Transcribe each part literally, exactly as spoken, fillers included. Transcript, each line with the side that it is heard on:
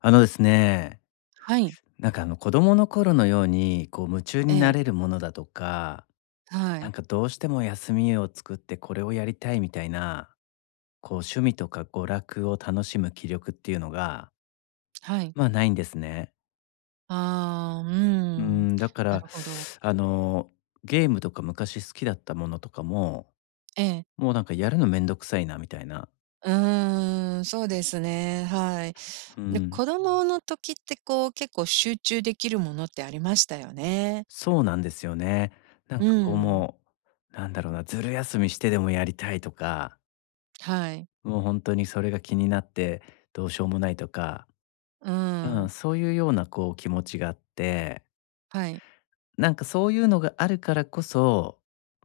left: あのですね、
right: はい。
left: なんかあの子供の頃のようにこう夢中
right: え
left: にな
right: え、
left: れるものだとか、
right: は
left: なん
right: い。
left: かどうしても休みを作ってこれをやりたいみたいな、こう趣味とか娯楽を楽しむ気力っていうのが、
right: はい。
left: まあないんですね。
right: ああ、うー
left: う
right: ん。
left: ん、だか
right: な
left: ら、
right: るほど。
left: あの、ゲームとか昔好きだったものとかも、
right: ええ。
left: もうなんかやるのめんどくさいなみたいな。
right: うーん、そうですね、はい。
left: う
right: で、
left: ん、
right: 子供の時ってこう、結構集中できるものってありましたよね。
left: そうなんですよね。なん
right: う
left: かこう
right: ん。
left: もう、なんだろうな、ずる休みしてでもやりたいとか、
right: はい。
left: もう本当にそれが気になって、どうしようもないとか、
right: う
left: う
right: ー
left: ん、
right: ん。
left: そういうようなこう気持ちがあって、
right: はい。
left: なんかそういうのがあるからこそ、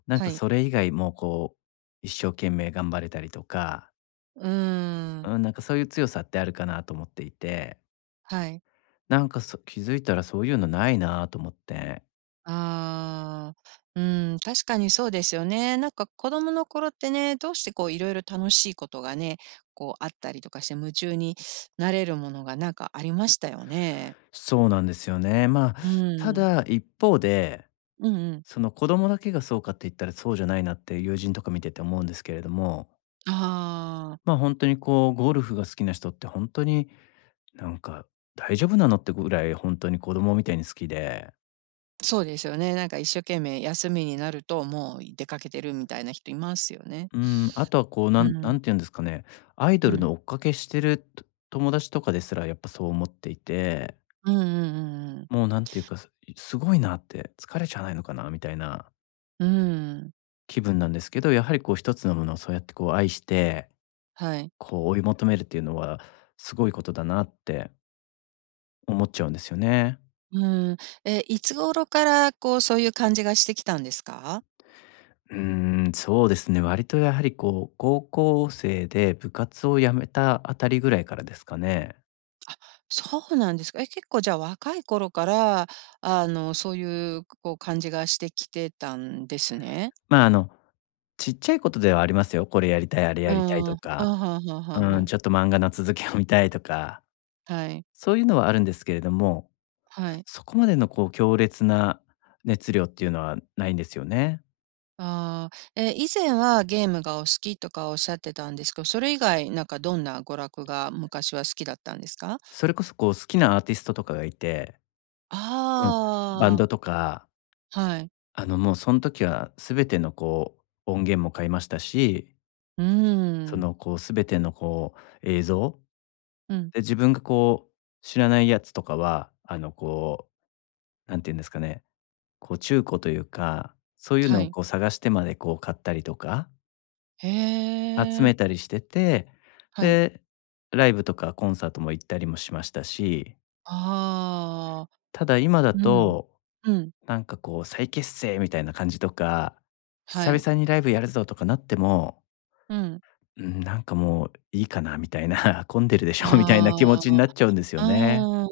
left: なん
right: は
left: か
right: い。
left: それ以外もこう、一生懸命頑張れたりとか、
right: うーん。
left: うん、なんかそういう強さってあるかなと思っていて、
right: はい。
left: なんかそ気づいたらそういうのないなと思って。
right: ああ、うん、確かにそうですよね。なんか子供の頃ってね、どうしてこういろいろ楽しいことがね、こうあったりとかして夢中になれるものがなんかありましたよね。
left: そうなんですよね。まあ、
right: う
left: た
right: ん。
left: だ一方で、
right: うんうん。
left: その子供だけがそうかって言ったらそうじゃないなって友人とか見てて思うんですけれども、
right: ああ、
left: まあ、本当にこう、ゴルフが好きな人って本当になんか大丈夫なのってぐらい本当に子供みたいに好きで、
right: そうですよね。なんか一生懸命休みになるともう出かけてるみたいな人いますよね。
left: うん、あとはこう、な
right: う
left: んな
right: ん。
left: んて言うんですかね、アイド
right: う
left: ル
right: ん。
left: の追っかけしてると友達とかですらやっぱそう思っていて、
right: うんうんうんうん。
left: もうなんていうか、すすごいなって、疲れちゃわないのかなみたいな
right: うん。
left: 気分なんですけど、やはりこう一つのものをそうやってこう愛して、
right: はい。
left: こう追い求めるっていうのはすごいことだなって思っちゃうんですよね。
right: うん。え、いつ頃からこうそういう感じがしてきたんですか？
left: うーん、そうですね。割とやはりこう、高校生で部活を辞めたあたりぐらいからですかね。
right: そうなんですか。え、結構じゃあ若い頃から、あの、そういう、こう感じがしてきてたんですね。
left: まあ、あの、ちっちゃいことではありますよ。これやりたい、あれや
right: う
left: り
right: ん。
left: たいと
right: あ、はあ
left: か、
right: はは
left: うん、
right: は
left: ちょっと漫画の続きを見たいとか、
right: はい。
left: そういうのはあるんですけれども、
right: はい。
left: そこまでのこう、強烈な熱量っていうのはないんですよね。
right: ああ、え、以前はゲームがお好きとかおっしゃってたんですけど、それ以外なんかどんな娯楽が昔は好きだったんですか？
left: それこそこう、好きなアーティストとかがいて、うん、バン
right: あ
left: ド
right: あ、
left: とか、
right: はい。
left: あの、もうその時は全てのこう、音源も買いましたし、
right: うー
left: そ
right: ん。
left: の、こう、全ての、こう、映像
right: うん、
left: で、自分が、こう、知らないやつとかは、あの、こう、なんて言うんですかね、こう、中古というか、そういう
right: は
left: のを、
right: い。
left: こう、探してまで、こう、買ったりとか、
right: へ
left: 集
right: え、
left: めたりしてて、
right: はい。
left: で、ライブとかコンサートも行ったりもしましたし、
right: ああ、
left: ただ今だ
right: うん。
left: と、
right: うん、
left: なんか、こう、再結成みたいな感じとか、
right: は
left: 久
right: い。
left: 々にライブやるぞとかなっても、
right: うん。
left: うん、なんかもういいかなみたいな 混んでるでしょみたいな
right: あ
left: 気持ちに
right: あ。
left: なっちゃうんですよ
right: あ
left: ね。
right: あ、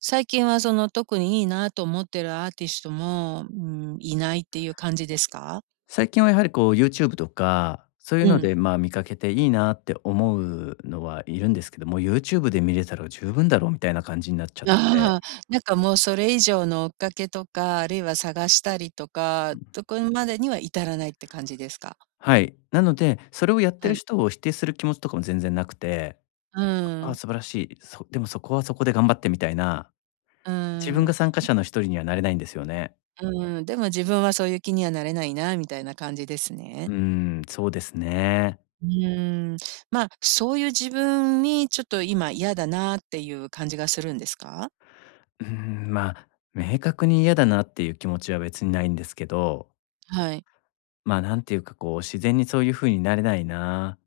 right: 最近はその特にいいなと思ってるアーティストも、うん、いないっていう感じですか？
left: 最近はやはりこう YouTube とか、そういう
right: う
left: の
right: ん。
left: で、まあ、見かけていいなって思うのはいるんですけども、YouTube で見れたら十分だろうみたいな感じになっちゃって。
right: ああ、なんかもうそれ以上の追っかけとか、あるいは探したりとか、とこまでには至らないって感じですか？
left: はい。なので、それをやって
right: は
left: る
right: い。
left: 人を否定する気持ちとかも全然なくて、
right: う
left: ああ、
right: ん。
left: 素晴らしい。そでもそこはそこで頑張ってみたいな、
right: う
left: 自分が
right: ん。
left: 参加者の一人にはなれないんですよね。
right: うん、でも自分はそういう気にはなれないなみたいな感じです
left: う
right: ね。
left: ーん、そうですね。
right: うーん。まあ、そういう自分にちょっと今嫌だなっていう感じがするんですか？
left: うーん、まあ、明確に嫌だなっていう気持ちは別にないんですけど、
right: はい。
left: まあ、なんていうかこう自然にそういう風になれないな。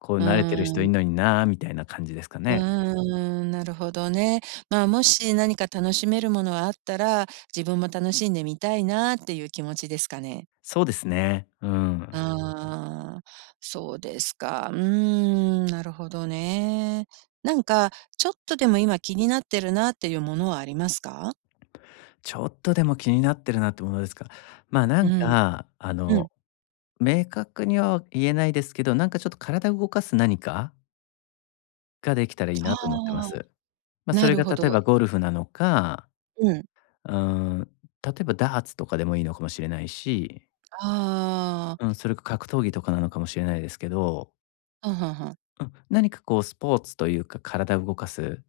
left: こう
right: う
left: 慣れてる人
right: ー
left: い
right: ん。
left: んのにな、みたいな感じですか
right: う
left: ね。
right: ーん、なるほどね。まあ、もし何か楽しめるものはあったら、自分も楽しんでみたいなっていう気持ちですかね。
left: そうですね。うん。
right: ああ、そうですか。うーん、なるほどね。なんか、ちょっとでも今気になってるなっていうものはありますか？
left: ちょっとでも気になってるなってものですか。まあ、な
right: う
left: ん
right: ん、
left: か、あ
right: う
left: の、
right: ん。
left: 明確には言えないですけど、なんかちょっと体を動かす何かができたらいいなと思ってま
right: ああ、
left: す。ま、そ
right: な
left: れ
right: る
left: が
right: ほど。
left: 例えばゴルフなのか、
right: うん。
left: うん、例えばダーツとかでもいいのかもしれないし、
right: あ
left: うん、それか格闘技とかなのかもしれないですけど、
right: あ、はんはんはん。
left: うん、何かこうスポーツというか、体を動かす。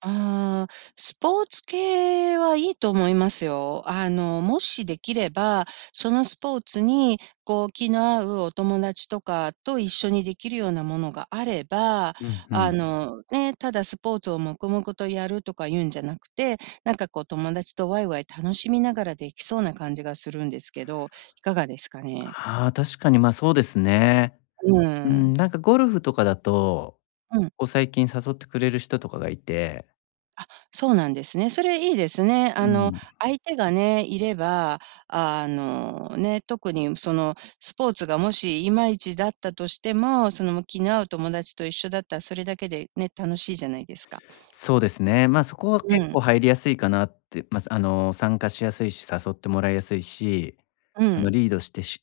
right: ああ、スポーツ系はいいと思いますよ。あの、もしできれば、そのスポーツに、こう、気の合うお友達とかと一緒にできるようなものがあれば、
left: うんう
right: あ
left: ん。
right: の、ね、ただスポーツを黙々とやるとか言うんじゃなくて、なんかこう、友達とワイワイ楽しみながらできそうな感じがするんですけど、いかがですかね？
left: ああ、確かに、ま、あそうですね。
right: う
left: うん、
right: ん。
left: なんかゴルフとかだと、
right: うん。
left: こう最近誘ってくれる人とかがいて、
right: あ、そうなんですね。それいいですね。
left: う
right: あの、
left: ん、
right: 相手がね、いれば、あの、ね、特にそのスポーツがもしいまいちだったとしても、その気の合う友達と一緒だったらそれだけでね、楽しいじゃないですか。
left: そうですね。ま、そこは
right: う
left: 結
right: ん。
left: 構入りやすいかなって、まあ、あの、参加しやすいし、誘ってもらいやすいし、
right: う
left: あの、
right: ん。
left: リードしてし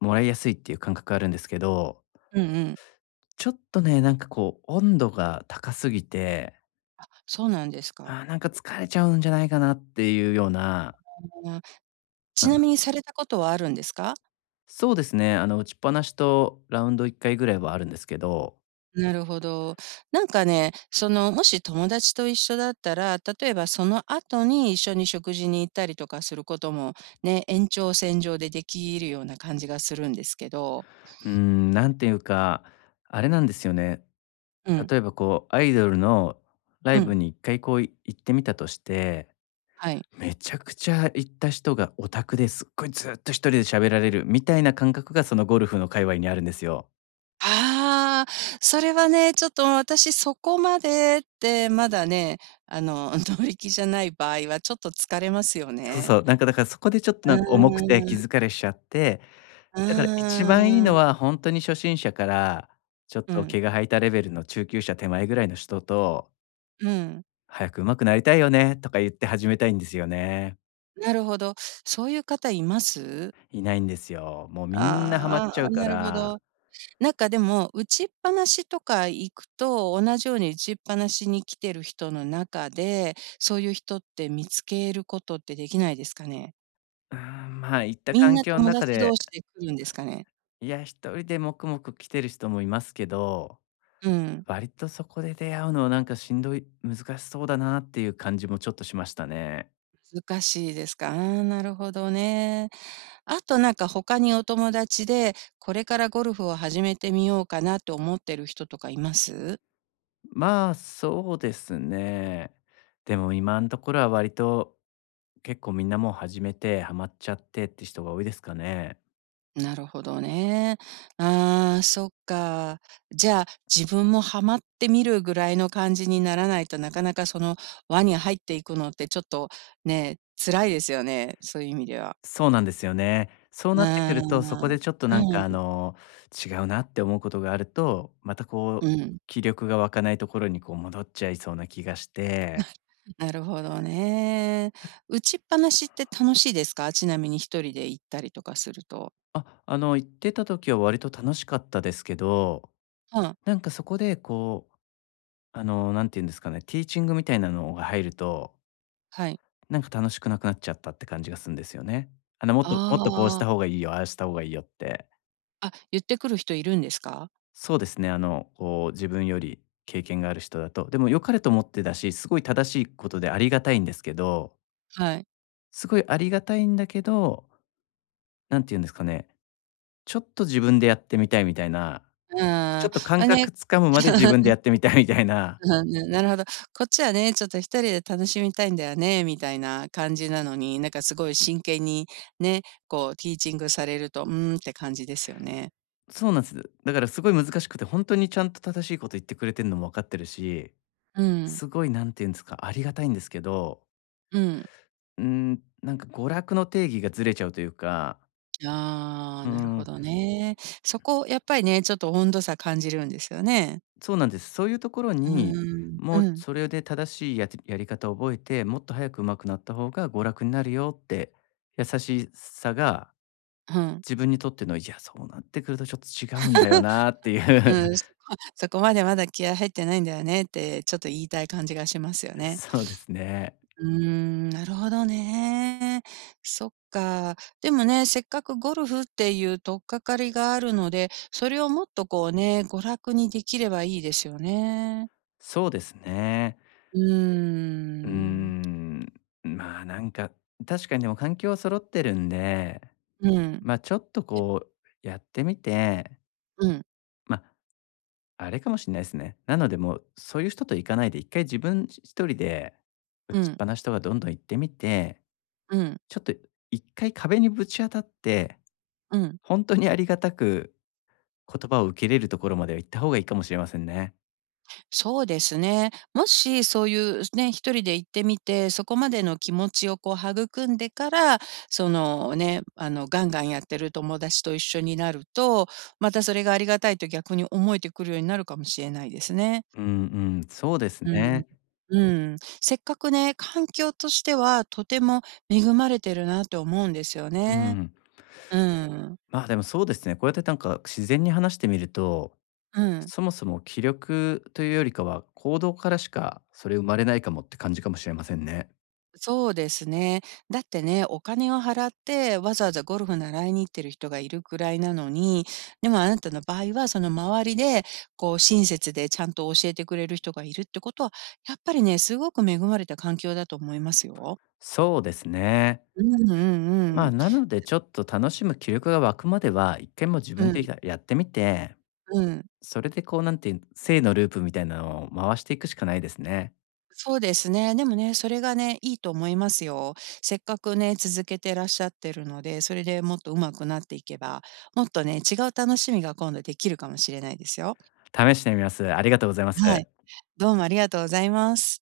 left: もらいやすいっていう感覚あるんですけど、
right: うんうん。
left: ちょっとね、なんかこう温度が高すぎて、
right: そうなんですか。
left: あーなんか疲れちゃうんじゃないかなっていうような、
right: あ
left: う
right: ち
left: ん、
right: なみにされたことはあるんですか？
left: そうですね、あの、打ちっぱなしとラウンドいっかいぐらいはあるんですけど、
right: なるほど。なんかね、その、もし友達と一緒だったら、例えばその後に一緒に食事に行ったりとかすることも、ね、延長線上でできるような感じがするんですけど。
left: うーん、なんていうか、あれなんですよね。
right: うん、
left: 例えばこう、アイドルのライ
right: う
left: ブ
right: ん、
left: に一回こうい行ってみたとして、
right: はい。
left: めちゃくちゃ行った人がオタクですっごいずっと一人で喋られるみたいな感覚がそのゴルフの界隈にあるんですよ。
right: ああ、それはね、ちょっと私そこまでってまだね、あの、乗り気じゃない場合はちょっと疲れますよ
left: そう
right: ね。
left: そう、なんかだからそこでちょっと
right: う
left: なんか重くて
right: ーん、
left: 気
right: う
left: 疲れしちゃって、だから一番いい
right: ー
left: の
right: ん、
left: は本当に初心者からちょっ
right: う
left: と
right: ん、
left: 毛が生えたレベルの中級者手前ぐらいの人と、
right: うん。
left: 早く上手くなりたいよねとか言って始めたいんですよね。
right: なるほど。そういう方います？
left: いないんですよ。もうみんなハマっ
right: あ
left: ちゃ
right: ーあ
left: う
right: ー、
left: か
right: なるほ
left: ら、
right: ど。なんかでも、打ちっぱなしとか行くと、同じように打ちっぱなしに来てる人の中で、そういう人って見つけることってできないですかね？
left: うーん、まあ、行った
right: みん
left: 環
right: な
left: 境の
right: 友
left: 中
right: 達同
left: で、
right: 士で来るんですかね？
left: いや、一人で黙々来てる人もいますけど、
right: うん、
left: 割とそこで出会うのはなんかしんどい難しそうだなっていう感じもちょっとしましたね。
right: 難しいですか。ああ、なるほどね。あとなんか他にお友達で、これからゴルフを始めてみようかなと思ってる人とかいます？
left: まあ、そうですね。でも今のところは割と結構みんなもう始めてハマっちゃってって人が多いですかね。
right: なるほどね。ああ、そっか。じゃあ、自分もハマってみるぐらいの感じにならないとなかなかその輪に入っていくのってちょっとね、辛いですよね、そういう意味では。
left: そうなんですよね。そう
right: う
left: な
right: ー
left: ってくると、そこ
right: ん。
left: でちょっとなんかあの、違うなって思うことがあると、また
right: う
left: こう、
right: ん、うん。
left: 気力が湧かないところにこう戻っちゃいそうな気がして、
right: なるほどね。打ちっぱなしって楽しいですか？ちなみに一人で行ったりとかすると。
left: あ、あの、行ってた時は割と楽しかったですけど、
right: うん、
left: なんかそこでこう、あの、なんて言うんですかね、ティーチングみたいなのが入ると、
right: はい。
left: なんか楽しくなくなっちゃったって感じがするんですよね。あの、もっともっとこうし
right: あ
left: た
right: あ、
left: 方がいいよ、ああした方がいいよって。
right: あ、言ってくる人いるんですか？
left: そうですね。あの、こう自分より経験がある人だと、でも良かれと思ってだし、すごい正しいことでありがたいんですけど、
right: はい。
left: すごいありがたいんだけど、なんて言うんですかね、ちょっと自分でやってみたいみたいな、
right: うん。
left: ちょ
right: ま、
left: っと感
right: ね
left: 覚つかむまで自分で やってみたいみたいな、
right: うん、ななるほど。こっちはね、ちょっと一人で楽しみたいんだよね、みたいな感じなのに、なんかすごい真剣にね、こうティーチングされると、うーんって感じですよね。
left: そうなんです。だからすごい難しくて、本当にちゃんと正しいこと言ってくれてるのも分かってるし、
right: うん、
left: すごいなんて言うんですか、ありがたいんですけど、
right: うん。
left: うーん、なんか娯楽の定義がずれちゃうというか、
right: ああ、
left: うー
right: なるほ
left: ん、
right: どね。そこやっぱりね、ちょっと温度差感じるんですよね。
left: そうなんです。そういうところ
right: うー
left: に、
right: ん、
left: もう
right: うん、
left: それで正しいやつやり方を覚えて、もっと早く上手くなった方が娯楽になるよって、優しさが
right: うん、
left: 自分にとっての、いや、そうなってくるとちょっと違うんだよなってい
right: う
left: う。
right: ん、そこ そこまでまだ気合入ってないんだよねってちょっと言いたい感じがしますよ ね。
left: そうですね。
right: うーん、なるほどね。そっか。でもね、せっかくゴルフっていう取っかかりがあるので、それをもっとこうね、娯楽にできればいいですよね。
left: そうですね。
right: う
left: うー
right: ーん。
left: ん。まあなんか、確かにでも環境は揃ってるんで、
right: うん。
left: まあちょっと
right: え
left: こうやってみて、
right: うん、
left: まああれかもしれないですね。なので、もう、そういう人と行かないで、一回自分一人で、打
right: う
left: ちっ
right: ん、
left: ぱなしとかどんどん行ってみて、
right: うん、
left: ちょっと一回壁にぶち当たって、
right: うん。
left: 本当にありがたく言葉を受け入れるところまでは行った方がいいかもしれませんね。
right: そうですね。もしそういうね、一人で行ってみて、そこまでの気持ちをこう育んでから、そのね、あのガンガンやってる友達と一緒になると、またそれがありがたいと逆に思えてくるようになるかもしれないですね。
left: うんうん、そうです
right: うん。
left: ね。
right: うん。せっかくね、環境としてはとても恵まれてるなと思うんですよ
left: う
right: ね。
left: ん。
right: うん。
left: まあ、でもそうですね、こうやってなんか自然に話してみると、
right: うん。
left: そもそも気力というよりかは、行動からしかそれ生まれないかもって感じかもしれませんね。
right: そうですね。だってね、お金を払ってわざわざゴルフ習いに行ってる人がいるくらいなのに、でもあなたの場合はその周りで、こう親切でちゃんと教えてくれる人がいるってことは、やっぱりね、すごく恵まれた環境だと思いますよ。
left: そうですね。
right: うんうん
left: ま
right: う
left: あ、
right: ん。
left: なのでちょっと楽しむ気力が湧くまでは、一回もう自
right: う
left: 分で
right: ん
left: やってみて、
right: うん。
left: それでこう、なんていう、正のループみたいなのを回していくしかないですね。
right: そうですね。でもね、それがね、いいと思いますよ。せっかくね、続けてらっしゃってるので、それでもっと上手くなっていけば、もっとね、違う楽しみが今度できるかもしれないですよ。
left: 試してみます。ありがとうございます。
right: はい。どうもありがとうございます。